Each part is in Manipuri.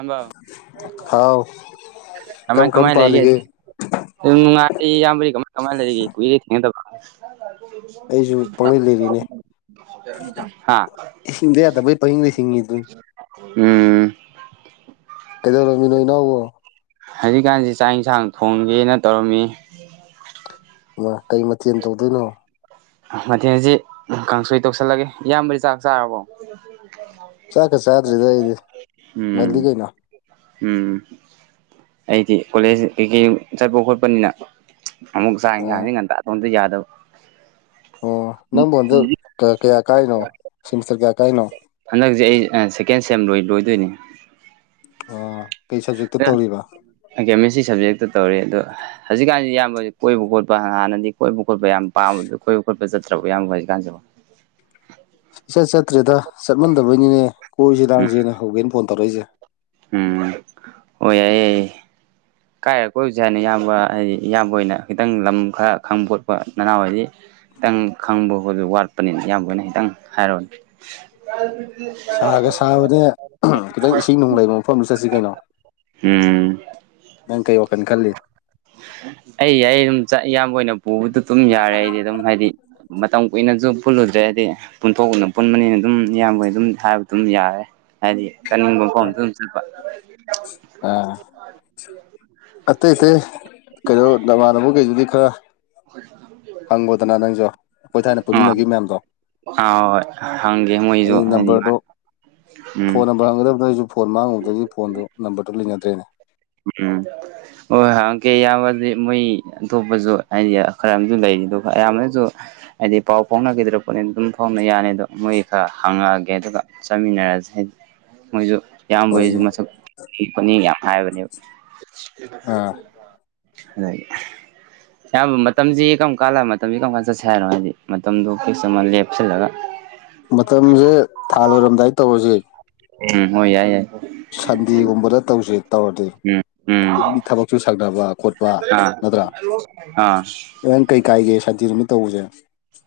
ꯑꯝꯕꯥꯎ ꯊꯥꯎ ꯀꯃꯥꯏ ꯀꯔꯝ ꯀꯔꯝ ꯀꯃꯥꯏ ꯂꯩꯒꯦ ꯄꯥꯜꯂꯤꯒꯦ ꯑꯗꯨꯝ ꯅꯨꯡꯉꯥꯏꯔꯤ ꯏꯌꯥꯝꯕꯗꯤ ꯀꯃꯥꯏ ꯀꯃꯥꯏꯅ ꯂꯩꯔꯤꯒꯦ ꯀꯨꯏꯔꯦ ꯊꯦꯡꯅꯗꯥꯕ ꯑꯩꯖꯨ ꯄꯥꯡꯡꯂꯩ ꯂꯩꯔꯤꯅꯦ ꯍꯥ ꯍꯤꯡꯗꯥ ꯌꯥꯗꯕꯩ ꯄꯍꯤꯡꯗꯥ ꯍꯤꯡꯉꯤꯗꯨꯅꯤ ꯎꯝ ꯀꯩꯗꯧꯔꯝꯃꯤꯅꯣ ꯏꯅꯥꯎꯕꯣ ꯍꯖꯤꯛꯀꯥꯟꯖꯦ ꯆꯥꯛ ꯌꯦꯟꯁꯥꯡ ꯊꯣꯡꯒꯦꯅ ꯇꯧꯔꯝꯃꯤ [unintelligible] ꯃꯥ ꯀꯩ ꯃꯊꯦꯜ ꯇꯧꯗꯣꯏꯅꯣ ꯃꯊꯦꯜꯁꯤ ꯀꯥꯡꯁꯣꯏ ꯇꯧꯁꯜꯂꯒꯦ ꯏꯌꯥꯝꯕꯗꯤ ꯆꯥꯛ ꯆꯥꯔꯕꯣ [unintelligible] ꯆꯥꯛꯀꯥ ꯆꯥꯗ꯭ꯔꯤꯗꯥ ꯑꯩꯗꯤ ꯉꯜꯂꯤ ꯎꯝ ꯀꯩꯅꯣ ꯎꯝ ꯑꯩꯗꯤ ꯀꯣꯂꯦꯖ ꯀꯩꯀꯩ ꯆꯠꯄ ꯈꯣꯠꯄꯅꯤꯅ ꯑꯃꯨꯛ ꯁꯥꯡ ꯑꯥ ꯁꯥꯡꯁꯦ ꯉꯟꯇ ꯇꯨꯝꯖꯦ ꯌꯥꯗꯕ꯫ ꯑꯣ ꯅꯪꯕꯨ ꯍꯣꯟꯗ ꯀꯌꯥ ꯀꯥꯏꯅꯣ ꯁꯤꯦꯃꯤꯁꯇꯔ ꯀꯌꯥ ꯀꯥꯏꯅꯣ ꯍꯟꯗꯛꯁꯦ ꯑꯩ ꯑꯪ ꯁꯦꯀꯦꯟ ꯁꯦꯝ ꯂꯣꯏ ꯂꯣꯏꯗꯣꯏꯅꯤ꯫ ꯑꯣ ꯀꯩ ꯁꯕꯖꯦꯛꯇ ꯇꯧꯔꯤꯕ ꯀꯦꯃꯤꯁꯇ꯭ꯔꯤ ꯁꯕꯖꯦꯛꯇ ꯇꯧꯔꯤ ꯑꯗꯣ ꯍꯧꯖꯤꯛꯀꯥꯟꯁꯤ ꯏꯌꯥꯝꯕ ꯀꯣꯏꯕ ꯈꯣꯠꯄ ꯍꯥꯟꯅꯗꯤ ꯀꯣꯏꯕ ꯈꯣꯠꯄ ꯌꯥꯝ ꯄꯥꯝꯕꯗꯣ ꯀꯣꯏꯕ ꯈꯣꯠꯄ ꯆꯠꯇ꯭ꯔ ꯏꯌꯥꯝꯕ ꯍꯧꯖꯤꯛꯥꯟꯁꯤꯕꯨ꯫ ꯏꯆꯠ ꯆꯠꯇ꯭ꯔꯦꯗ ꯆꯠꯃꯟꯗꯕꯩꯅꯤꯅꯦ ꯀꯣꯏꯁꯤ ꯎꯝ ꯅꯥꯡꯁꯦꯅ ꯍꯧꯒꯦꯅ ꯐꯣꯟ ꯇꯧꯔꯛꯏꯁꯦ ꯎꯝ ꯑꯣꯏ ꯌꯥꯏ ꯀꯥꯏꯔ ꯀꯣꯏꯔꯨꯖꯦ ꯍꯥꯏꯅꯣ ꯏꯌꯥꯝꯕ ꯍꯥꯏꯗꯤ ꯏꯌꯥꯝꯕ ꯑꯣꯏꯅ ꯈꯤꯇꯪ ꯂꯝ ꯈꯔ ꯈꯪꯕ ꯈꯣꯠꯄ ꯅꯅꯥꯎꯋꯥꯏꯗꯤ ꯈꯤꯇꯪ ꯈꯪꯕ ꯈꯣꯠꯕꯗꯣ ꯋꯥꯠꯄꯅꯤꯅ ꯏꯌꯥꯝꯕꯅ ꯈꯤꯇꯪ ꯍꯥꯏꯔꯑꯣꯅꯦ ꯁꯥꯒ ꯁꯥꯕꯅꯦ ꯈꯤꯇꯪ ꯏꯁꯤꯡ ꯅꯨꯡ ꯂꯩꯕ ꯃꯐꯝꯗ ꯆꯠꯁꯤ ꯀꯩꯅꯣ [unintelligible] ꯎꯝ ꯅꯪ ꯀꯩ ꯋꯥꯈꯟ ꯈꯜꯂꯤ ꯑꯩ ꯑꯩ ꯑꯗꯨꯝ ꯆꯥ ꯏꯌꯥꯝꯕ ꯍꯣꯏꯅ ꯄꯨꯕꯗꯨ ꯑꯗꯨꯝ ꯌꯥꯔꯦ ꯑꯩꯗꯤ ꯑꯗꯨꯝ ꯍꯥꯏꯗꯤ ꯃꯇꯝ ꯀꯨꯏꯅꯖꯨ ꯄꯨꯜꯂꯨꯗ꯭ꯔꯦ ꯍꯥꯏꯗꯤ ꯄꯨꯟꯊꯣꯛꯅ ꯄꯨꯟꯕꯅꯤꯅ ꯑꯗꯨꯝ ꯏꯌꯥꯝꯕ ꯑꯗꯨꯝ ꯍꯥꯏꯕ ꯑꯗꯨꯝ ꯌꯥꯔꯦ ꯍꯥꯏꯗꯤ ꯆꯠꯅꯤꯡꯕ ꯃꯐꯝ ꯑꯗꯨꯝ ꯆꯠꯄ ꯑꯥ ꯑꯇꯩ ꯑꯇꯩ ꯀꯩꯅꯣ ꯅꯃꯥꯟꯅꯕ ꯀꯩꯗꯨꯗꯤ ꯈꯔ ꯍꯪꯉꯣꯗꯅ ꯅꯪꯁꯨꯣ ꯑꯩꯈꯣꯏ ꯊꯥꯏꯅ ꯑꯥ ꯄꯨꯟꯃꯤꯟꯅꯈꯤ ꯃꯌꯥꯝꯗꯣ ꯑꯥ ꯍꯣꯏ ꯍꯪꯒꯦ ꯃꯣꯏꯁꯨ ꯑꯩ ꯍꯥꯏꯗꯤ ꯅꯝꯕꯔꯗꯣ ꯎꯝ ꯐꯣꯟ ꯅꯝꯕꯔ ꯍꯪꯒꯗꯕꯗꯣ ꯑꯩꯁꯨ ꯐꯣꯟ ꯃꯥꯡꯉꯨꯕꯗꯒꯤ ꯐꯣꯟꯗꯨ ꯅꯝꯕꯔꯗꯨ ꯂꯩꯅꯗ꯭ꯔꯦꯅꯦ꯫ ꯎꯝ ꯍ ꯍ ꯀꯦ ꯌꯥꯕꯗꯤ ꯃꯣꯏ ꯑꯇꯣꯞꯄꯁꯨ ꯍꯥꯏꯗꯤ ꯈꯔ ꯑꯃꯁꯨ ꯂꯩꯔꯤ ꯑꯗꯨꯒ ꯑꯌꯥꯝꯕꯅꯁꯨ ꯍꯥꯏꯗꯤ ꯄꯥꯎ ꯐꯥꯎꯅꯈꯤꯗ꯭ꯔ ꯄꯣꯠꯅꯤꯅ ꯑꯗꯨꯝ ꯐꯥꯎꯅ ꯌꯥꯅꯤ ꯑꯗꯣ ꯃꯣꯏ ꯈꯔ ꯍꯪꯉꯛꯑꯒꯦ ꯑꯗꯨꯒ ꯆꯥꯃꯤꯟꯅꯔꯁꯦ ꯍꯥꯏꯗꯤ ꯃꯣꯏꯁꯨ ꯏꯌꯥꯝꯕ ꯍꯁꯨ ꯍꯣꯏꯅꯦ ꯃꯁꯛ ꯊꯣꯛꯄꯅꯤ ꯌꯥꯝ ꯍꯥꯏꯕꯅꯦꯕ ꯑꯥ ꯑꯗꯒꯤ ꯑꯌꯥꯝꯕ ꯃꯇꯝꯁꯤ ꯀꯔꯝ ꯀꯥꯟ ꯂꯥꯛ ꯃꯇꯝꯁꯤ ꯀꯔꯝ ꯀꯥꯟ ꯆꯠꯁꯦ ꯍꯥꯏꯅꯣ ꯍꯥꯏꯗꯤ ꯃꯇꯝꯗꯨꯣ ꯐꯤꯁ ꯑꯃ ꯂꯦꯞꯁꯤꯜꯂꯒ ꯃꯇꯝꯁꯦ ꯊꯥ ꯂꯣꯏꯔꯝꯗꯥꯏꯗ ꯇꯧꯔꯁꯤꯦ ꯎꯝ ꯍꯣꯏ ꯌꯥꯏ ꯌꯥꯏ ꯁꯟꯗꯦꯒꯨꯝꯕꯗ ꯇꯧꯁ ꯇꯧꯔꯗꯤ ꯎꯝ ꯎꯝ ꯊꯕꯛꯁꯨ ꯁꯛꯅꯕ ꯈꯣꯠꯄ ꯑꯥ ꯅꯠꯇ꯭ꯔꯥ ꯑꯥ ꯅꯪ ꯀꯩ ꯀꯥꯏꯒꯦ ꯁꯟꯇꯤ ꯅꯨꯃꯤꯠ ꯇꯧꯕꯖꯦ꯫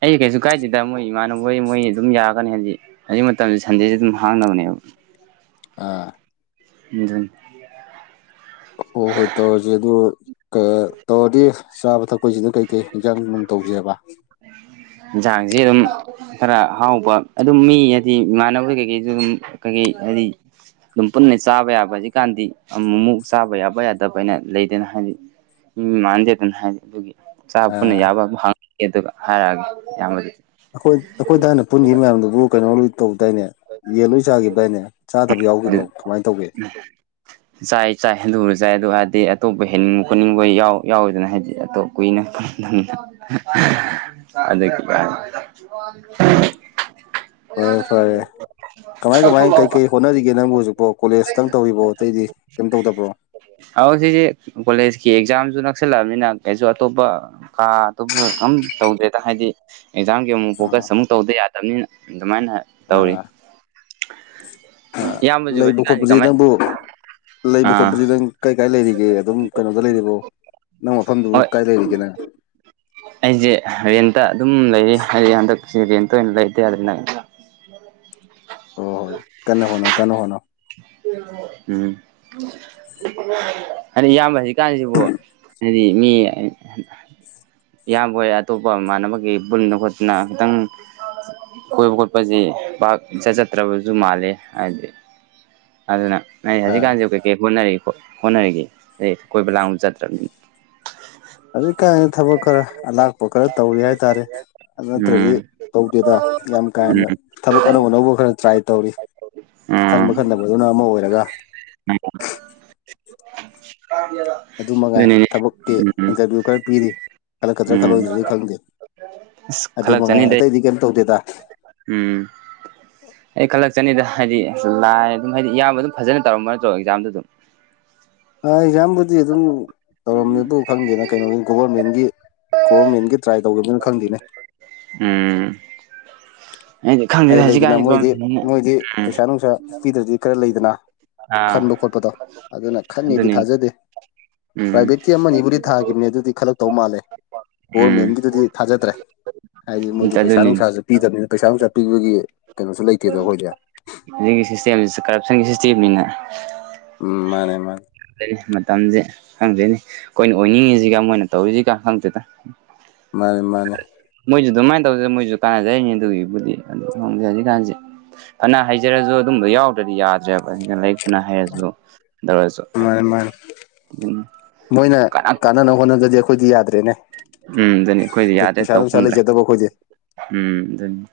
ꯑꯩꯁꯦ ꯀꯩꯁꯨ ꯀꯥꯏꯗꯦꯗ ꯃꯣꯏ ꯏꯃꯥꯟꯅꯕꯣꯏ ꯃꯣꯏ ꯑꯗꯨꯝ ꯌꯥꯒꯅꯤ ꯍꯧꯖꯤꯛ ꯍꯧꯖꯤꯛ ꯃꯇꯝꯁ ꯁꯟꯗꯦꯁꯦ ꯑꯗꯨꯝ ꯍꯥꯡꯅꯕꯅꯦꯕ ꯑꯥ ꯃꯝ [unintelligible] ꯍꯣꯏ ꯍꯣꯏ ꯇꯧꯔꯁꯦ ꯑꯗꯣ ꯇꯧꯔꯗꯤ ꯆꯥꯕ ꯊꯛꯄꯁꯤꯅ ꯀꯩꯀꯩ ꯍꯟꯖꯥꯡ ꯅꯨꯡꯅꯨꯡ ꯇꯧꯁꯦꯕ ꯌꯦꯟꯁꯥꯡꯁꯤ ꯑꯗꯨꯝ ꯈꯔ ꯍꯥꯎꯕ ꯑꯗꯨꯝ ꯃꯤ ꯍꯥꯏꯗꯤ ꯏꯃꯥꯟꯅꯕꯒꯤ ꯀꯩꯀꯩꯁꯨ ꯑꯗꯨꯝ ꯀꯩꯀꯩ ꯍꯥꯏꯗꯤ ꯑꯗꯨꯝ ꯄꯨꯟꯅ ꯆꯥꯕ ꯌꯥꯕ ꯍꯧꯖꯤꯛꯀꯥꯟꯗꯤ ꯑꯃꯨ ꯑꯃꯨꯛ ꯆꯥꯕ ꯌꯥꯕ ꯌꯥꯗꯕ ꯍꯥꯏꯅ ꯂꯩꯗꯅ ꯍꯥꯏꯗꯤ ꯎꯝ ꯃꯥꯟꯗꯦꯗꯅ ꯍꯥꯏ ꯑꯗꯨꯒꯤ ꯆ ꯄꯨꯟꯅ ꯑꯥ ꯌꯥꯕ ꯑꯃ ꯍꯪꯉꯒꯦ ꯑꯗꯨꯒ ꯍꯥꯏꯔꯛꯑꯒꯦ ꯏꯌꯥꯝꯕꯗꯤ ꯑꯩꯈꯣꯏ ꯑꯩꯈꯣꯏꯗ ꯍꯥꯟꯅ ꯄꯨꯟꯈꯤꯕ ꯃꯌꯥꯝꯗꯨꯕꯨ ꯀꯩꯅꯣ ꯂ ꯇꯧ ꯇꯏꯅꯦ ꯌꯦꯟ ꯂꯣꯏ ꯆꯥꯒꯤꯕꯗꯥꯢꯅꯦ ꯆꯥꯗꯕ ꯑꯗꯨ ꯌꯥꯎꯈꯤꯕ꯭ꯔꯣ ꯀꯃꯥꯏꯅ ꯇꯧꯒꯦ꯫ ꯆꯥꯏ ꯆꯥꯏꯕꯁꯨ ꯆꯥꯏ ꯑꯗꯨ ꯍꯥꯏꯔꯗꯤ ꯑꯇꯣꯞꯄ ꯍꯦꯟꯅꯤꯡꯕ ꯈꯣꯠꯅꯤꯡꯕ ꯌꯥꯎꯋꯤꯗꯅ ꯍꯥꯏꯗꯤ ꯑꯇꯣꯞ ꯀꯨꯏꯅ [unintelligible] ꯑꯣ ꯐꯔꯦ ꯐꯔꯦ ꯀꯃꯥꯏ ꯀꯃꯥꯏ ꯀꯩ ꯀꯩ ꯍꯣꯠꯅꯔꯤꯒꯦ ꯅꯪꯕꯨ ꯍꯧꯖꯤꯛꯄꯣ ꯀꯣꯂꯦꯖꯇꯪ ꯇꯧꯔꯤꯕꯣ ꯑꯇꯩꯗꯤ ꯀꯩꯝ ꯇꯧꯗꯕ꯭ꯔꯣ꯫ ꯑ ꯁꯤꯁꯦ ꯀꯣꯂꯦꯖꯀꯤ ꯑꯦꯛꯖꯥꯝꯁꯨ ꯅꯛꯁꯜꯂꯛꯑꯕꯅꯤꯅ ꯀꯩꯁꯨ ꯑꯇꯣꯞꯄ ꯀꯥ ꯑꯗꯨꯕꯨ ꯑꯝ ꯇꯧꯗꯦꯗ ꯍꯥꯏꯗꯤ ꯑꯦꯛꯖꯥꯝꯒꯤ ꯑꯃꯨꯛ ꯑꯥ ꯐꯣꯀꯁ ꯑꯃꯨꯛ ꯇꯧꯗ ꯌꯥꯗꯕꯅꯤꯅ ꯑꯗꯨꯃꯥꯏꯅ ꯇꯧꯔꯤ ꯑꯥ ꯏꯌꯥꯝꯕꯁꯨ ꯂꯩꯕ ꯍꯧꯖꯤꯛꯀꯥꯟꯁꯤ ꯈꯣꯠꯄꯁꯦ ꯀꯃꯥꯏ ꯅꯪꯕꯨ ꯂꯩꯕ ꯑꯥ ꯈꯣꯠꯄꯁꯤ ꯅꯪ ꯀꯩ ꯀꯥꯏ ꯂꯩꯔꯤꯒꯦ ꯑꯗꯨꯝ ꯀꯩꯅꯣꯗ ꯂꯩꯔꯤꯕꯣ ꯅꯪ ꯃꯐꯝꯗꯨꯕꯨ ꯍꯣꯏ ꯀꯥꯏ ꯂꯩꯔꯤꯒꯦꯅ ꯑꯩꯁꯦ ꯔꯦꯟꯇ ꯑꯗꯨꯝ ꯂꯩꯔꯤ ꯍꯥꯏꯗꯤ ꯍꯟꯗꯛꯁꯦ ꯔꯦꯟꯇ ꯑꯣꯏꯅ ꯂꯩꯇ ꯌꯥꯗꯅ ꯍ ꯍꯣꯏ ꯍꯣꯏ ꯀꯟꯅ ꯍꯣꯠꯅꯧ ꯀꯟꯅ ꯍꯣꯠꯣ ꯎꯝ꯫ [inaudible] ꯍꯥꯏꯗꯤ ꯏꯌꯥꯝꯕ ꯍꯧꯖꯤꯛꯀꯥꯟꯁꯤꯕꯨ ꯍꯥꯏꯗꯤ ꯃꯤ ꯏꯌꯥꯝꯕ ꯍꯣꯏ ꯑꯇꯣꯞꯄ ꯃꯃꯥꯟꯅꯕꯒꯤ ꯄꯨꯟꯅ ꯈꯣꯠꯇꯅ ꯈꯤꯇꯪ ꯀꯣꯏꯕ ꯈꯣꯠꯄꯁꯤ ꯄꯥꯛ ꯆꯠ ꯆꯠꯇ꯭ꯔꯕꯁꯨ ꯃꯥꯂꯦ ꯍꯥꯏꯗꯤ ꯑꯗꯨꯅ ꯅꯣꯢ ꯑꯥ ꯍꯧꯖꯤꯛꯀꯥꯟꯁꯦ ꯀꯩ ꯀꯩ ꯍꯣꯠꯅꯔꯤ ꯍꯣꯠ ꯍꯣꯠꯅꯔꯤꯒꯦ ꯑꯩ ꯀꯣꯏꯕ ꯂꯥꯡꯕ ꯆꯠꯇ꯭ꯔꯕꯅꯤꯅ꯫ ꯍꯧꯖꯤꯛ ꯀꯥꯏꯅ ꯊꯕꯛ ꯈꯔ ꯑꯂꯥꯛꯄ ꯈꯔ ꯇꯧꯔꯤ ꯍꯥꯏꯇꯥꯔꯦ ꯑꯗꯨ ꯅꯠꯇ꯭ꯔꯗꯤ ꯎꯝ ꯇꯧꯗꯦꯗ ꯌꯥꯝ ꯀꯥ ꯍꯦꯟꯅ ꯎꯝ ꯊꯕꯛ ꯑꯅꯧ ꯑꯅꯧꯕ ꯈꯔ ꯇ꯭ꯔꯥꯏ ꯇꯧꯔꯤ ꯈꯟꯕ ꯈꯟꯗꯕꯗꯨꯅ ꯑꯃ ꯑꯣꯏꯔꯒ꯫ ꯑꯗꯨ ꯃꯉꯥꯏ ꯑꯗꯨ ꯊꯕꯛꯀꯤ ꯏꯟꯇꯔꯚꯤꯌꯨ ꯈꯔ ꯄꯤꯔꯤ ꯈꯜꯂꯛꯀꯗ꯭ꯔꯥ ꯎꯝ ꯈꯜꯂꯛꯑꯣꯢꯗ꯭ꯔꯗꯤ ꯈꯪꯗꯦ ꯑꯁ ꯑꯗꯨ ꯃꯉꯥꯏ ꯈꯜꯂꯛꯆꯅꯤꯗ ꯑꯇꯩꯗꯤ ꯀꯩꯝ ꯇꯧꯗꯦꯗ꯫ ꯎꯝ꯫ ꯑꯩ ꯈꯜꯂꯛꯆꯅꯤꯗ ꯍꯥꯏꯗꯤ ꯂꯥꯏ ꯑꯗꯨꯝ ꯍꯥꯏꯗꯤ ꯏꯌꯥꯝꯕ ꯑꯗꯨꯝ ꯐꯖꯅ ꯇꯧꯔꯝꯕ ꯅꯠꯇ꯭ꯔꯣ ꯑꯦꯛꯖꯥꯝꯗꯨ ꯑꯗꯨꯝ ꯑꯥ ꯑꯦꯛꯖꯥꯝꯕꯨꯗꯤ ꯑꯗꯨꯝ ꯇꯧꯔꯝꯃꯦꯕꯨ ꯈꯪꯗꯦꯅ ꯀꯩꯅꯣꯒꯤ ꯒꯣꯕꯔꯃꯦꯟꯒꯤ ꯒꯣꯔꯃꯦꯟꯒꯤ ꯇ꯭ꯔꯥꯏ ꯇꯧꯒꯈꯤꯕꯅꯤꯅ ꯈꯪꯗꯦꯅꯦ ꯎꯝ ꯑꯩꯗꯤ ꯑꯩ ꯈꯪꯗꯦꯗ ꯂꯩꯗꯅ ꯍꯧꯖꯤꯛꯀꯥꯟꯗꯤ ꯃꯣꯏꯗꯤ ꯒꯣꯔꯃꯦꯟꯅ ꯃꯣꯏꯗꯤ ꯎꯝ ꯄꯩꯁꯥ ꯅꯨꯡꯁꯥ ꯄꯤꯗ꯭ꯔꯗꯤ ꯈꯔ ꯂꯩꯗꯅ ꯑꯥ ꯈꯟꯕ ꯈꯣꯠꯄꯗꯣ ꯑꯗꯨꯅ ꯈꯟꯅꯤꯗꯤ ꯑꯗꯨꯅꯤꯅꯦ ꯊꯥꯖꯗꯦ ꯎꯝ ꯄ꯭ꯔꯥꯏꯚꯦꯠꯀꯤ ꯑꯃꯅꯤꯕꯨꯗꯤ ꯊꯥꯒ ꯝꯅꯦ ꯑꯗꯨꯗꯤ ꯈꯜꯂꯛ ꯇꯧ ꯃꯥꯜꯂꯦ ꯎꯝ ꯒꯣꯔꯃꯦꯟꯒꯤꯗꯨꯗꯤ ꯊꯥꯖꯗ꯭ꯔꯦ ꯍꯥꯏꯗꯤ ꯃꯣꯏꯗꯤ ꯑꯝꯇ ꯄꯩꯁꯥ ꯑꯗꯨꯅꯤꯅꯦ ꯅꯨꯡꯁꯥꯁꯨ ꯄꯤꯗꯕꯅꯤꯅ ꯄꯩꯁꯥ ꯅꯨꯡꯁꯥ ꯄꯤꯕꯒꯤ ꯀꯩꯅꯣꯁꯨ ꯂꯩꯇꯦꯗꯕ ꯑꯩꯈꯣꯏꯗꯤꯦ ꯁꯤꯒꯤ ꯁꯤꯁꯇꯦꯝꯁꯤꯗ ꯀꯔꯞꯁꯟꯒꯤ ꯁꯤꯁꯇꯦꯝꯅꯤꯅ ꯎꯝ ꯃꯥꯅꯦ ꯃꯥꯅꯦ ꯪ ꯃꯇꯝꯁꯦ ꯈꯪꯗꯣꯏꯅꯦ ꯑꯩꯈꯣꯏꯅ ꯑꯣꯏꯅꯤꯡꯉꯤꯁꯤꯒ ꯃꯣꯏꯅ ꯇꯧꯔꯤꯁꯤꯒ ꯈꯪꯗꯦꯗ ꯃꯥꯅꯦ ꯃꯥꯅꯦ ꯃꯣꯏꯁꯨ ꯑꯗꯨꯃꯥꯏꯅ ꯇꯧꯖ ꯃꯣꯏꯁꯨ ꯀꯥꯟꯅꯖꯔꯤꯅꯤ ꯑꯗꯨꯒꯤꯕꯨꯗꯤ ꯑꯗꯨ ꯈꯣꯡꯖꯩ ꯍꯧꯖꯤꯛꯀꯥꯟꯁꯦ ꯐꯅ ꯍꯩꯖꯔꯁꯨ ꯑꯗꯨꯝꯕꯣ ꯌꯥꯎꯗ꯭ꯔꯗꯤ ꯌꯥꯗ꯭ꯔꯦꯕ ꯑꯩꯅ ꯂꯥꯏꯔꯤꯛ ꯐꯅ ꯍꯩꯔꯁꯨ ꯇꯧꯔꯁꯨ ꯍꯥꯏꯗꯤ ꯃꯥꯅꯦ ꯃꯣꯏꯅ ꯑꯗꯨꯝ ꯃꯣꯢꯅ ꯀꯅꯥ ꯀꯥꯟꯅꯅꯕ ꯍꯣꯠꯅꯕꯗꯤ ꯑꯩꯈꯣꯏꯗꯤ ꯌꯥꯗ꯭ꯔꯦꯅꯦ ꯎꯝ ꯑꯗꯨꯅꯤ ꯑꯩꯈꯣꯏꯗꯤ ꯌꯥꯗꯦ ꯄꯩꯁꯥ ꯇꯧ ꯅꯨꯡꯁꯥ ꯐꯪꯗ꯭ꯔꯦ ꯂꯩꯖꯗꯕ ꯑꯩꯈꯣꯏꯗꯤ ꯎꯝ ꯑꯗꯨꯅꯤ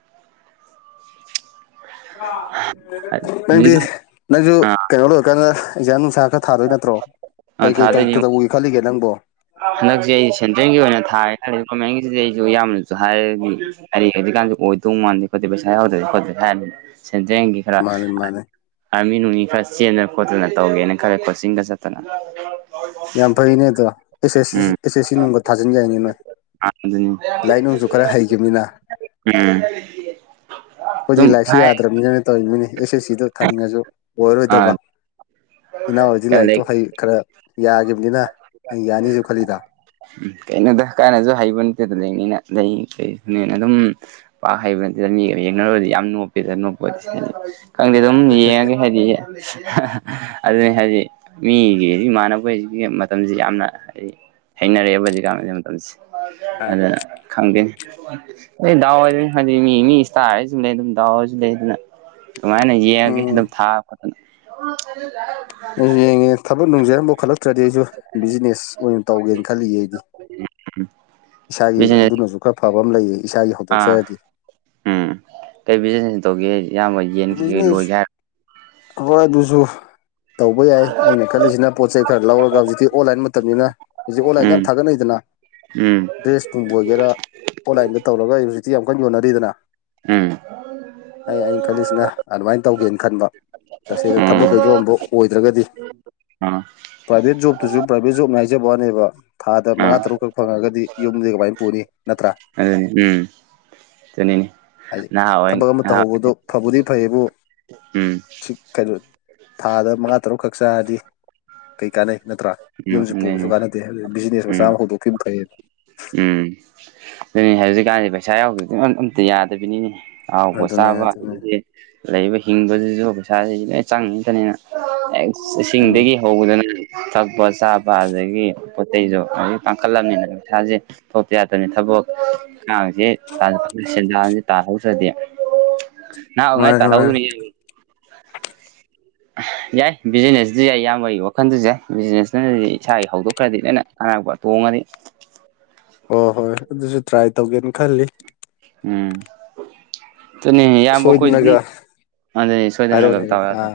ꯅꯪꯗꯤ ꯍꯧꯖꯤꯛꯀꯥꯟ ꯅꯪꯁꯨ ꯑꯥ ꯀꯩꯅꯣ ꯂꯣꯏꯔꯀꯥꯟꯗ ꯏꯟꯖꯥꯝ ꯅꯨꯡꯁꯥꯝ ꯈꯔ ꯊꯥꯗꯣꯏ ꯅꯠꯇ꯭ꯔꯣ ꯑꯥ ꯀꯩ ꯊꯥꯗꯣꯏꯅꯤ ꯀꯩꯧꯗꯧꯕꯒꯦ ꯈꯜꯂꯤꯒꯦ ꯅꯪꯕꯣ ꯍꯟꯗꯛꯁꯦ ꯑꯩ ꯁꯦꯟꯇ꯭ꯔꯦꯜꯒꯤ ꯑꯣꯏꯅ ꯊꯥꯇꯥꯔꯗꯤ ꯒꯣꯔꯃꯦꯟꯒꯤꯁꯤꯗꯤ ꯑꯩꯁꯨ ꯌꯥꯝꯅꯁꯨ ꯍꯥꯏꯔꯗꯤ ꯑꯩꯔꯤ ꯍꯧꯖꯤꯛꯀꯥꯟꯗꯤ ꯑꯣꯏꯗꯧ ꯃꯥꯟꯗꯦ ꯈꯣꯠꯇꯦ ꯄꯩꯁꯥ ꯌꯥꯗ꯭ꯔꯦ ꯈꯣꯠꯇ꯭ꯔꯦ ꯍꯥꯏꯔꯅꯤꯅ ꯁꯦꯟꯗ꯭ꯔꯦꯜꯒꯤ ꯈꯔ ꯃꯥꯅꯦ ꯃꯥꯅꯦ ꯑꯥꯔꯃꯤ ꯅꯨꯡꯅꯤ ꯈꯔ ꯆꯦꯟꯗꯅ ꯈꯣꯠꯇꯅ ꯇꯧꯒꯦꯅ ꯈꯜꯂꯦ ꯀꯣꯆꯤꯡꯒ ꯆꯠꯇꯅ ꯌꯥꯝ ꯐꯩꯅꯦ ꯑꯗꯣ ꯑꯦꯁ ꯑꯦꯁ ꯎꯝ ꯑꯦꯁ ꯑꯦꯁ ꯁꯤ ꯅꯨꯡꯒ ꯊꯥꯖꯤꯟ ꯌꯥꯏꯅꯤ ꯅꯣꯏ ꯑꯗꯨꯅꯤ ꯂꯥꯏꯅꯨꯡꯁꯨ ꯈꯔ ꯍꯩꯈꯤꯕꯅꯤꯅ ꯎꯝ ꯑꯩꯈꯣꯏꯗꯤ ꯑꯗꯨꯝ ꯂꯥꯏꯔꯤꯛꯁꯤ ꯍꯥꯏ ꯌꯥꯗ꯭ꯔꯕꯅꯤꯅꯅ ꯇꯧꯔꯤꯅꯤꯅꯤ ꯑꯦꯁ ꯑꯦꯁ ꯁꯤꯗ ꯊꯥꯅꯤꯡꯉꯁꯨ ꯑꯣꯏꯔꯔꯣꯏꯗꯕ ꯏꯅꯥꯎꯣꯏꯗꯤ ꯂꯥꯏꯔꯤꯛꯇꯣ ꯂꯥꯏꯛ ꯍꯩ ꯈꯔ ꯌꯥꯈꯤꯕꯅꯤꯅ ꯑꯩ ꯌꯥꯅꯤꯁꯨ ꯈꯜꯂꯤꯗ ꯎꯝ ꯀꯩꯅꯣꯗ ꯀꯥꯟꯅꯁꯨ ꯍꯩꯕ ꯅꯠꯇꯦ ꯑꯗꯨ ꯂꯩꯅꯤꯅ ꯂꯩ ꯀꯩꯁꯨꯅꯦꯅ ꯑꯗꯨꯝ ꯄꯥꯛ ꯍꯩꯕ ꯅꯠꯇꯅ ꯃꯤꯒ ꯌꯦꯡꯅꯔꯨꯔꯗꯤ ꯌꯥꯝ ꯅꯣꯞꯄꯦꯗ ꯅꯣꯞꯄ ꯈꯪꯗꯦ ꯑꯗꯨꯝ ꯌꯦꯡꯉꯒꯦ ꯍꯥꯏꯗꯤ ꯑꯗꯨꯅꯤ ꯍꯥꯏꯗꯤ ꯃꯤꯒꯤ ꯏꯃꯥꯟꯅꯕꯩ ꯃꯇꯝꯁꯤ ꯌꯥꯝꯅ ꯑꯩ ꯍꯩꯅꯔꯦꯕ ꯍꯧꯖꯤꯛꯀꯥꯟ ꯃꯇꯝꯁꯦ ꯑꯗꯨꯅ ꯈꯪꯗꯦꯅꯦ ꯑꯩ ꯗꯥꯎ ꯑꯣꯏꯗꯣꯏꯅꯤ ꯍꯥꯏꯗꯤ ꯃꯤ ꯃꯤ ꯏꯁꯇꯥꯔꯁꯨ ꯂꯩ ꯑꯗꯨꯝ ꯗꯥꯎ ꯑꯣꯏꯔꯁꯨ ꯂꯩ ꯑꯗꯨꯅ ꯑꯗꯨꯃꯥꯏꯅ ꯌꯦꯡꯉꯒꯦ ꯎꯝ ꯑꯗꯨꯝ ꯊꯥꯕ ꯈ ꯑꯗꯨ ꯌꯦꯡꯉꯦ ꯊꯕꯛ ꯅꯨꯡꯖꯔꯝꯐꯥꯎ ꯈꯜꯂꯛꯇ꯭ꯔꯗꯤ ꯑꯩꯁꯨ ꯕꯤꯖꯤꯅꯦꯁ ꯑꯣꯏꯅ ꯇꯧꯒꯦꯅ ꯈꯜꯂꯤ ꯑꯩꯗꯤ ꯏꯁꯥꯒꯤ ꯕꯤꯖꯤꯅꯦꯁ ꯑꯗꯨꯅꯁꯨ ꯈꯔ ꯐꯕ ꯑꯃ ꯂꯩꯌꯦ ꯏꯁꯥꯒꯤ ꯑꯥ ꯍꯧꯗꯣꯛꯆꯔꯗꯤ ꯎꯝ ꯀꯩ ꯕꯤꯖꯤꯅꯦꯁ ꯇꯧꯒꯦ ꯏꯌꯥꯝꯕ ꯌꯦꯟ ꯀꯩꯀꯩ ꯕꯤꯖꯤꯅꯦꯁ ꯂꯣꯏꯒꯦ ꯍꯥꯏꯔꯣ ꯑꯋꯥꯏ ꯑꯗꯨꯁꯨꯣ ꯇꯧꯕ ꯌꯥꯏ ꯑꯩꯅ ꯈꯜꯂꯤꯁꯤꯅ ꯄꯣꯠ ꯆꯩ ꯈꯔ ꯂꯧꯔꯒ ꯍꯧꯖꯤꯛꯇꯤ ꯑꯣꯟꯂꯥꯏꯟ ꯃꯇꯝꯅꯤꯅ ꯍꯧꯛ ꯑꯣꯂꯥꯏꯅ ꯌꯥꯝ ꯎꯝ ꯊꯥꯒꯅ ꯑꯩꯗꯅ ꯎꯝ ꯗ꯭ꯔꯦꯁꯀꯨꯝꯕ ꯑꯣꯏꯒꯦꯔꯥ ꯑꯣꯟꯂꯥꯏꯟꯗ ꯇꯧꯔꯒ ꯑꯩ ꯍꯧꯖꯤꯛꯇꯤ ꯌꯥꯝ ꯀꯟꯅ ꯌꯣꯟꯅꯔꯤꯗꯅ ꯎꯝ ꯑꯩ ꯑꯩꯅ ꯈꯜꯂꯤꯁꯤꯅ ꯑꯗꯨꯃꯥꯏꯅ ꯇꯧꯒꯦꯅ ꯈꯟꯕ ꯇꯁꯦꯡꯅ ꯎꯝ ꯊꯕꯛꯈꯩꯗꯣ ꯑꯃꯨꯛ ꯑꯣꯏꯗ꯭ꯔꯒꯗꯤ ꯑꯥ ꯄ꯭ꯔꯥꯏꯚꯦꯠ ꯖꯣꯕꯇꯨꯁꯨ ꯄ꯭ꯔꯥꯏꯚꯦꯠ ꯖꯣꯕꯅꯦ ꯍꯥꯏꯖꯕ ꯋꯥꯅꯦꯕ ꯊꯥꯗ ꯃꯉꯥ ꯑꯥ ꯇꯔꯨꯛꯈꯛ ꯐꯪꯉꯒꯗꯤ ꯌꯨꯝꯗꯤ ꯀꯃꯥꯏꯅ ꯄꯨꯅꯤ ꯅꯠꯇ꯭ꯔꯥ ꯑꯗꯨ ꯎꯝ ꯆꯅꯤꯅꯦ ꯍꯥꯏꯗꯤ ꯅ ꯊꯕꯛ ꯑꯃ ꯇꯧꯍꯧꯕꯗꯣ ꯐꯕꯨꯗꯤ ꯐꯩꯌꯦꯕꯨ ꯎꯝ ꯍꯧꯛ ꯀꯩꯅꯣ ꯊꯥꯗ ꯃꯉꯥ ꯇꯔꯨꯛꯈꯛ ꯆꯥꯔꯗꯤ ꯀꯩ ꯀꯥꯟꯅꯩ ꯅꯠꯇ꯭ꯔꯥ ꯎꯝ ꯌꯨꯝꯁꯤ ꯄꯨꯕꯁꯨ ꯑꯗꯨꯅꯤ ꯀꯥꯟꯅꯗꯦ ꯑꯗꯨ ꯕꯤꯖꯤꯅꯦꯁ ꯃꯆꯥ ꯎꯝ ꯑꯃ ꯍꯧꯗꯣꯛꯈꯤꯕ ꯐꯩ ꯎꯝ ꯑꯗꯨꯅꯤ ꯍꯧꯖꯤꯛꯀꯥꯟꯗꯤ ꯄꯩꯁꯥ ꯌꯥꯎꯗꯗꯤ ꯑꯝꯇ ꯌꯥꯗꯕꯤꯅꯤꯅꯦ ꯑꯗꯨꯅꯦ ꯍꯥꯎꯕꯣꯁꯥꯕ ꯑꯗꯨꯅꯦ ꯂꯩꯕ ꯍꯤꯡꯕꯗꯨꯁꯨ ꯄꯩꯁꯥꯁꯤ ꯂꯣꯏ ꯆꯪꯉꯇꯅꯤꯅ ꯎꯝ ꯏꯁꯤꯡꯗꯒꯤ ꯍꯧꯕꯗꯅ ꯊꯛꯄ ꯆꯥꯕ ꯑꯗꯒꯤ ꯄꯣꯠ ꯆꯩꯁꯨ ꯑꯗꯨꯗꯒꯤ ꯄꯥꯡꯈꯠꯂꯝꯃꯤꯅ ꯄꯩꯁꯥꯁꯦ ꯊꯣꯛꯇ ꯌꯥꯗꯅꯤ ꯊꯕꯛ ꯀꯥꯡꯁꯦ ꯁꯦꯟꯗꯥꯟꯁꯦ ꯇꯥꯍꯧꯗ꯭ꯔꯗꯤꯦ ꯑꯨ ꯉ ꯃꯥꯅꯤ ꯇꯥꯂꯕꯨꯗ ꯃꯥꯅꯤ ꯅ ꯌꯥꯏ ꯕꯤꯖꯤꯅꯦꯁꯇ ꯌꯥꯏ ꯌꯥꯝꯕ ꯋꯥꯈꯟꯗꯨꯁꯨ ꯌꯥꯏ ꯕꯤꯖꯤꯅꯦꯁ ꯑꯗꯨꯗꯤ ꯏꯁꯥꯒꯤ ꯍꯧꯗꯣꯛꯈ꯭ꯔꯗꯤ ꯂꯣꯏꯅ ꯑꯅꯥꯛꯄ ꯇꯣꯡꯉꯗꯤ ꯍ ꯍꯣꯏ ꯑꯗꯨꯁꯨ ꯇ꯭ꯔꯥꯏ ꯇꯧꯒꯦꯅ ꯈꯜꯂꯤ ꯎꯝꯅꯤ ꯌꯥꯝ ꯃꯈꯈꯣꯏꯁꯨ ꯑꯗꯨ ꯁꯣꯏꯗꯅꯒ ꯑꯗꯨꯅꯤ ꯁꯣꯏꯗꯅ ꯇ ꯍꯥꯏꯔꯛꯑꯣꯅꯦ ꯑꯥ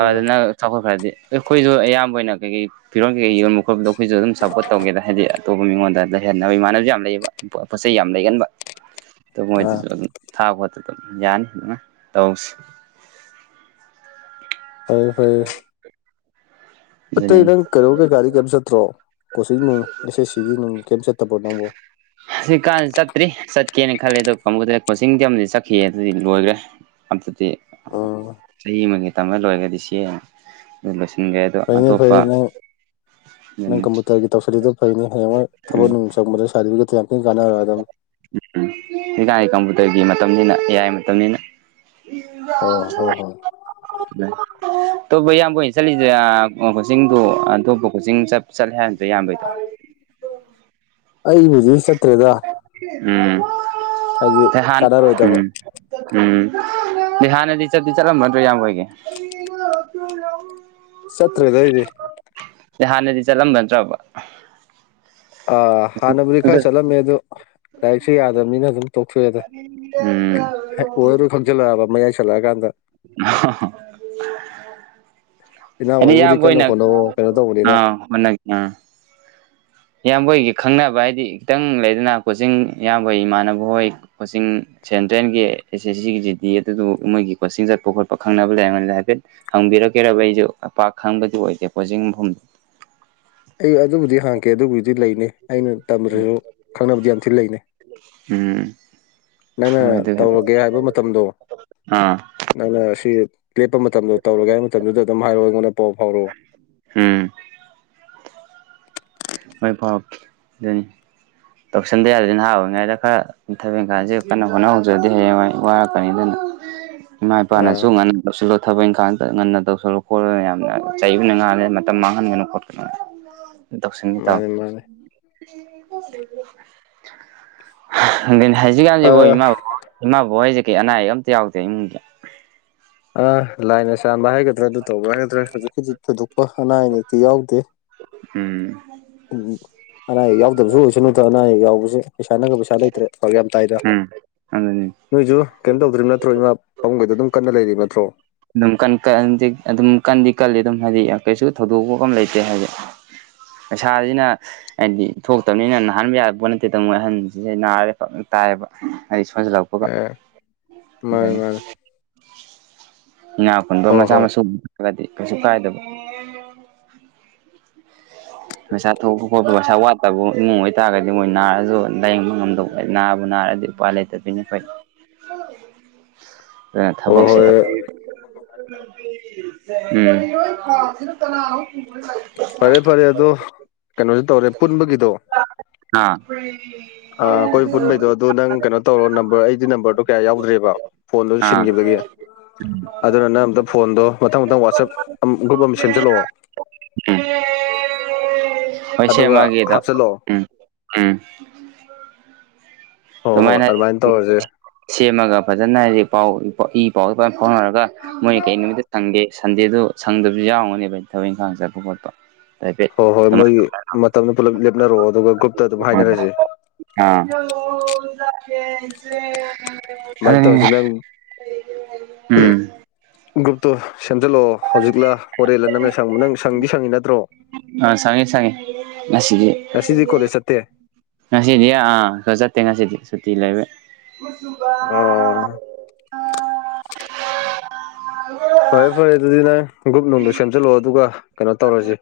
ꯍꯣꯏ ꯆꯥꯎꯈꯠꯈ꯭ꯔꯗꯤ ꯑꯩꯈꯣꯏꯁꯨ ꯑꯌꯥꯝꯕ ꯑꯣꯏꯅ ꯀꯩꯀꯩ ꯐꯤꯔꯣꯟꯜꯩ ꯌꯣꯟꯕ ꯈꯣꯠꯨꯞꯗ ꯑꯩꯈꯣꯏ ꯑꯗꯨꯝꯞꯄꯣꯔꯠ ꯇꯧꯒꯦꯗ ꯍꯥꯏꯗꯤ ꯑꯇꯣꯞꯄ ꯃꯤꯉꯣꯟꯗ ꯂꯩꯍꯟꯅꯕ ꯏꯃꯥꯟꯅꯕꯁꯨ ꯌꯥꯝ ꯂꯩꯌꯦꯕ ꯄꯣꯠ ꯆꯩ ꯌꯥꯝ ꯂꯩꯒꯟꯕ [unintelligible] ꯑꯗꯨ ꯑꯥ ꯃꯣꯏꯗꯁꯨ ꯑꯗꯨꯝ ꯊꯥꯕ ꯈꯣꯠꯄ ꯑꯗꯨꯝ ꯌꯥꯅꯤ ꯑꯗꯨꯅ ꯇꯧꯁꯤ ꯐꯩꯌꯦ ꯐꯔꯌꯦ ꯑꯇꯩ ꯑꯗꯨꯅꯤꯅꯦ ꯅꯪ ꯀꯩꯅꯣ ꯀꯩꯀꯥꯗꯤ ꯀꯩꯝ ꯆꯠꯇ꯭ꯔꯣ ꯀꯣꯆꯤꯡ ꯅꯨꯡ ꯑꯦꯁ ꯑꯦꯁ ꯁꯤꯒꯤ ꯅꯨꯡ ꯀꯩꯝ ꯆꯠꯇꯕ꯭ꯔꯣ ꯅꯪꯕꯨꯣ ꯁꯤ ꯀꯥꯟ ꯆꯠꯇ꯭ꯔꯤ ꯆꯠꯀꯦꯅ ꯈꯜꯂꯦ ꯑꯗꯣ ꯀꯗ ꯀꯣꯆꯤꯡꯗꯤ ꯑꯃꯗꯤ ꯆꯠꯈꯤꯌꯦ ꯑꯗꯨꯗꯤ ꯂꯣꯏꯈ꯭ꯔꯦ ꯑꯗꯨꯗꯤ ꯑꯣ ꯆꯍꯤ ꯑꯃꯒꯤ ꯇꯝꯕ ꯂꯣꯏꯔꯒꯗꯤ ꯁꯤ ꯑꯗꯨ ꯂꯣꯏꯁꯤꯟꯒꯦ ꯑꯗꯣ ꯐꯩꯅꯦ ꯑꯇꯣꯞꯄ ꯐꯩꯅꯦ ꯅꯪ ꯅꯪ ꯑꯗꯨꯅꯤ ꯀꯝꯄꯨꯇꯔꯒꯤ ꯇꯧꯁꯤꯜꯂꯤꯗꯣ ꯐꯩꯅꯤ ꯍꯌꯦꯡ ꯍꯣꯏ ꯊꯕꯛ ꯎꯝ ꯅꯨꯡ ꯆꯪꯕꯗ ꯁ ꯁꯥꯔꯇꯤꯐꯤꯀꯦꯠꯇ ꯌꯥꯝ ꯊꯤꯅ ꯀꯥꯟꯅꯔꯒ ꯑꯗꯨꯝ ꯎꯝ ꯎꯝꯀ ꯀꯝꯄꯨꯇꯔꯒꯤ ꯃꯇꯝꯅꯤꯅ ꯑꯦꯌꯥꯥꯏ ꯃꯇꯝꯅꯤꯅ ꯑꯣ ꯍꯣ ꯍꯣꯏ [unintelligible] ꯑꯇꯣꯞꯄ ꯏꯌꯥꯝꯕ ꯑꯣꯏꯅ ꯆꯠꯂꯤꯁꯦ ꯀꯣꯆꯤꯡꯗꯣ ꯑꯇꯣꯞꯄ ꯀꯣꯆꯤꯡ ꯆꯠꯂꯦ ꯍꯥꯏ ꯏꯌꯥꯝꯕꯩꯗꯣ ꯑꯩ ꯍꯧꯖꯤ ꯎꯝ ꯍꯥꯏꯗꯤ ꯐꯍꯥꯟ ꯀꯥꯟꯅꯔꯣꯏꯗꯕ ꯎꯝ ꯎꯝ ꯍꯥꯟꯅꯗꯤ ꯆꯠꯇ ꯆꯠꯂꯝꯕꯗ꯭ꯔꯣ ꯌꯥꯝ ꯑꯣꯏꯒꯦ ꯌꯥ ꯁꯠꯇꯦꯗ ꯏꯗꯤ ꯍꯥꯟꯅꯗꯤ ꯆꯠꯂꯝ ꯅꯠꯇ꯭ꯔꯕ ꯑ ꯍꯥꯟꯅꯕꯨꯗꯤ ꯈꯔ ꯆꯠꯂꯝꯃꯦ ꯑꯗꯣ ꯂꯥꯏꯔꯤꯛꯁꯨ ꯌꯥꯗꯕꯅꯤꯅ ꯑꯗꯨꯝ ꯇꯣꯛꯊꯣꯛꯑꯦꯗ ꯎꯝ ꯑꯣꯏꯔꯣꯏ ꯈꯪꯖꯤꯜꯂꯛꯑꯕ ꯃꯌꯥꯏ ꯁꯜꯂꯛꯑꯀꯥꯟꯗ ꯑ ꯏꯅꯥꯎ ꯍꯥꯏꯦꯗꯤ ꯌꯥ ꯍꯣꯏꯕꯨꯗꯤ ꯀꯟꯅ ꯀꯣꯏꯅ ꯍꯣꯠꯅꯧꯑꯣ ꯀꯩꯅꯣ ꯑ ꯇꯧꯕꯅꯤꯅ ꯀꯣꯏꯅ ꯑ ꯏꯌꯥꯝꯕ ꯍꯣꯢꯒꯤ ꯈꯪꯅꯕ ꯍꯥꯏꯗꯤ ꯈꯤꯇꯪ ꯂꯩꯗꯅ ꯀꯣꯆꯤꯡ ꯏꯌꯥꯝꯕꯣꯏ ꯏꯃꯥꯟꯅꯕ ꯍꯣꯏ ꯀꯣꯆꯤꯡ ꯁꯦꯟꯇ꯭ꯔꯦꯜꯒꯤ ꯑꯦꯁ ꯑꯦꯁ ꯁꯤꯒꯤ ꯖꯤ ꯗꯤ ꯑꯗꯨꯗꯨ ꯃꯣꯏꯒꯤ ꯀꯣꯆꯤꯡ ꯆꯠꯄ ꯈꯣꯠꯄ ꯈꯪꯅꯕ ꯂꯩꯔꯝꯅꯤꯅ ꯍꯥꯏꯐꯦꯠ ꯍꯪꯕꯤꯔꯛꯀꯦꯔꯕ ꯑꯩꯁꯨꯄꯥꯛ ꯈꯪꯕꯗꯤ ꯑꯣꯏꯗꯦ ꯀꯣꯆꯤꯡ ꯃꯐꯝꯗꯣ ꯑꯩ ꯑꯗꯨꯕꯨꯗꯤ ꯍꯥꯡꯀꯦ ꯑꯗꯨꯕꯨꯗꯤ ꯂꯩꯅꯤ ꯑꯩꯅ ꯇꯝꯗ꯭ꯔꯁꯨ ꯈꯪꯅꯕꯗꯤ ꯌꯥꯝ ꯊꯤꯅ ꯂꯩꯅꯩ ꯎꯝ ꯅꯪꯅ ꯍꯣꯏ ꯑꯗꯨ ꯍꯥꯏꯐꯦꯠ ꯇꯧꯔꯒꯦ ꯍꯥꯏꯕ ꯃꯇꯝꯗꯣ ꯑꯥ ꯅꯪꯅ ꯑꯁꯤ ꯂꯦꯞꯄ ꯃꯇꯝꯗꯣ ꯇꯧꯔꯒꯦ ꯍꯥꯏꯕ ꯃꯇꯝꯗꯨꯗ ꯑꯗꯨꯝ ꯍꯥꯏꯔꯛꯑꯣ ꯑꯩꯉꯣꯟꯗ ꯄꯥꯎ ꯐꯥꯎꯔꯛꯑꯣ ꯎꯝ ꯃꯥꯏ ꯄꯥ ꯑꯗꯨꯅꯤ ꯇꯧꯁꯟꯗ ꯌꯥꯗꯗꯤ ꯅꯍꯥ ꯑꯣꯏꯅꯤꯉꯩꯗ ꯈꯔ ꯊꯕ ꯀꯥꯟꯁꯤ ꯀꯟꯅ ꯍꯣꯠꯅ ꯍꯧꯖꯕꯗꯤ ꯍꯌꯦꯡꯋꯥ ꯋꯥꯔꯛꯀꯅꯤ ꯑꯗꯨꯅ ꯎ ꯏꯃꯥ ꯏꯄꯥꯅꯁꯨ ꯉ ꯊꯕꯛ ꯏꯪꯈꯥꯡꯗ ꯉꯟꯅ ꯇꯧꯁꯜꯂꯨ ꯈꯣꯠꯂ ꯌꯥꯝꯅ ꯆꯩꯕꯅ ꯉꯥꯜꯂꯦ ꯃꯇꯝ ꯃꯥꯡꯍꯟꯒꯅꯨ ꯈꯣꯠꯀꯅꯨ ꯁꯪꯏꯇꯥ ꯃꯥꯅꯤ ꯃꯥꯅꯤ ꯍꯧꯖꯤꯛꯀꯥꯟꯁꯤꯕꯨ ꯑꯥ ꯏꯃꯥꯕ ꯏꯃꯥꯕꯣꯛ ꯍꯥꯏꯖꯛ ꯀ ꯑꯅꯥ ꯑꯌꯦꯛ ꯑꯝꯇ ꯌꯥꯎꯗꯦ ꯏꯃꯨꯡꯗ ꯑ ꯂꯥꯏꯅꯁ ꯆꯥꯟꯕ ꯍꯥꯏꯒꯗ꯭ꯔꯥ ꯑꯗꯨ ꯇꯧꯕ ꯍꯥꯏꯒꯗ꯭ꯔꯥ ꯍꯧꯖꯤꯛ ꯍꯧꯖꯤꯛ ꯊꯣꯏꯗꯣꯛꯄ ꯑꯅꯥ ꯑꯌꯦꯛꯇꯤ ꯌꯥꯎꯗꯦ ꯎꯝ ꯎꯝ ꯑꯅꯥ ꯑꯌꯦꯛ ꯌꯥꯎꯗꯕꯁꯨ ꯑꯣꯏꯁꯅꯠꯇ꯭ꯔꯥ ꯑꯅꯥ ꯑꯌꯦꯛ ꯌꯥꯎꯁꯦ ꯄꯩꯁꯥꯅꯪꯒ ꯄꯩꯁꯥ ꯂꯩꯇ꯭ꯔꯦ ꯌꯥꯝ ꯇꯥꯏꯗ ꯎꯝ ꯑꯗꯨꯅꯤ ꯅꯣꯏꯁꯨ ꯀꯩꯝ ꯇꯧꯗ꯭ꯔꯤꯕ ꯅꯠꯇ꯭ꯔꯣ ꯏꯃꯥ ꯄꯥꯃꯨꯡꯈꯩꯗ ꯑꯗꯨꯝ ꯀꯟꯅ ꯂꯩꯔꯤ ꯅꯠꯇ꯭ꯔꯣ ꯑꯗꯨꯝ ꯑꯗꯨꯝ ꯀꯟꯗꯤ ꯀꯜꯂꯤ ꯑꯗꯨꯝ ꯍꯥꯏꯗꯤ ꯀꯩꯁꯨ ꯊꯧꯗꯣꯛꯄ ꯀ ꯂꯩꯇꯦ ꯍꯥꯏꯗꯤ ꯄꯩꯁꯥꯖꯤꯅ ꯍꯥꯏꯗꯤ ꯊꯣꯛꯇꯕꯅꯤꯅ ꯅꯥꯍꯟ ꯌꯥꯔꯛꯄ ꯅꯠꯇꯦꯗ ꯃꯣꯏ ꯑꯍꯟꯁꯤꯗꯦ ꯅꯥꯔꯦ ꯐꯛꯅ ꯇꯥꯏꯑꯕ ꯍꯥꯏꯗꯤ ꯁꯣꯟꯖꯜꯂꯛꯄ ꯑꯦ ꯃꯥꯅꯦ ꯃꯥꯅꯦ ꯏꯅꯥꯄꯨꯟꯗꯣ ꯍꯣꯏ ꯃꯆꯥ ꯍꯣꯏ ꯃꯁꯨꯒꯗꯤ ꯀꯩꯁꯨ ꯀꯥꯏꯗꯕ ꯄꯩꯁꯥ ꯊꯣꯛꯄ ꯈꯣꯠꯄ ꯄꯩꯁꯥ ꯋꯥꯠꯇꯕ ꯏꯃꯨꯡ ꯑꯣꯏꯇꯥꯔꯒꯗꯤ ꯃꯣꯏ ꯅꯥꯔꯁꯨ ꯂꯥꯏꯌꯦꯡꯕ ꯉꯝꯗꯧꯕ ꯅꯥꯕꯨ ꯅꯥꯔꯗꯤ ꯎꯄꯥꯏ ꯂꯩꯇꯕꯣꯏꯅ ꯑꯩꯈꯣꯏ ꯑꯗꯨꯅ ꯍꯣꯏ ꯊꯕꯛꯁꯤꯗ ꯍꯣꯏ ꯀꯅꯥ ꯐꯔꯦ ꯐꯔꯦ ꯑꯗꯣ ꯀꯩꯅꯣꯁ ꯇꯧꯔꯦ ꯄꯨꯟꯕꯒꯤꯗꯣ ꯑ ꯑ ꯑꯩꯈꯣꯏ ꯄꯨꯟꯕꯩꯗꯣ ꯑꯗꯨ ꯅꯪ ꯀꯩꯅꯣ ꯇꯧꯔꯣ ꯅꯝꯕꯔ ꯑꯩꯗꯤ ꯅꯝꯕꯔꯗꯣ ꯀꯌꯥ ꯌꯥꯎꯗ꯭ꯔꯦꯕ ꯐꯣꯟꯗꯨꯁꯨ ꯑꯥ ꯁꯤꯟꯈꯤꯕꯒꯤ ꯑꯗꯨꯅ ꯅꯪ ꯑꯝꯇ ꯐꯣꯟꯗꯣ ꯃꯊꯪ ꯃꯊꯪ ꯋꯥꯆꯞ ꯒ꯭ꯔꯨꯞ ꯑꯃ ꯁꯦꯝꯖꯤꯜꯂꯛꯑꯣ ꯎꯝ ꯑꯗꯨꯒ ꯍꯥꯞꯆꯤꯜꯂꯛꯑꯣ ꯎꯝ ꯎꯝ ꯍꯣꯏ ꯍꯣꯏ ꯑꯗꯨꯃꯥꯏꯅ ꯇꯧꯔꯖꯦ ꯁꯦꯝꯃꯒ ꯐꯖꯅ ꯔꯤꯄꯥꯎ ꯏ ꯄꯥꯎꯖ ꯐꯖꯟꯅ ꯐꯥꯎꯅꯔꯒ ꯅꯣꯏ ꯀꯩ ꯅꯨꯃꯤꯠꯇ ꯁꯟꯗꯦ ꯁꯟꯗꯦꯗꯣ ꯁꯪꯗꯕꯁꯨ ꯌꯥꯎꯒꯅꯦꯕ ꯊꯕꯛ ꯏꯪꯈꯥꯡ ꯆꯠꯄ ꯈꯣꯠꯄ ꯍꯥꯏꯐꯦꯠ ꯍꯣꯏ ꯍꯣꯏ ꯃꯣꯏ ꯃꯇꯝꯗꯨ ꯄꯨꯜꯂꯞ ꯂꯦꯞꯅꯔꯛꯑꯣ ꯑꯗꯨꯒ ꯒ꯭ꯔꯨꯞꯇ ꯑꯗꯨꯝ ꯍꯥꯏꯅꯔꯁꯦ [unintelligible] ꯑꯗꯨꯃꯥꯏꯅ ꯑꯗꯨ ꯇꯧꯔꯁꯤ ꯅꯪ ꯎꯝ ꯒ꯭ꯔꯨꯞꯇꯨ ꯁꯦꯝꯖꯤꯜꯂꯛꯑꯣ ꯍꯧꯖꯤꯛꯂ ꯍꯣꯔꯦꯜꯂ ꯅꯪꯅ ꯁꯪꯕ ꯅꯪ ꯁꯪꯗꯤ ꯁꯪꯉꯤ ꯅꯠꯇ꯭ꯔꯣ ꯑꯥ ꯁꯪꯉꯦ ꯁꯪꯉꯦ ꯉꯁꯤꯗꯤ ꯉꯁꯤꯗꯤ ꯀꯣꯂꯦꯖ ꯆꯠꯇꯦ ꯉꯁꯤꯗꯤ ꯑꯥ ꯆꯠꯇꯦ ꯉꯁꯤꯗꯤ ꯁꯨꯇꯤ ꯂꯩꯕꯩ ꯈꯨꯁꯨꯕ ꯑꯣ ꯐꯔꯦ ꯐꯔꯦ ꯑꯗꯨꯗꯤ ꯅꯪ ꯒ꯭ꯔꯨꯞ ꯅꯨꯡꯗꯨ ꯁꯦꯝꯖꯤꯜꯂꯛꯑꯣ ꯑꯗꯨꯒ ꯀꯩꯅꯣ ꯇꯧꯔꯖꯤ꯫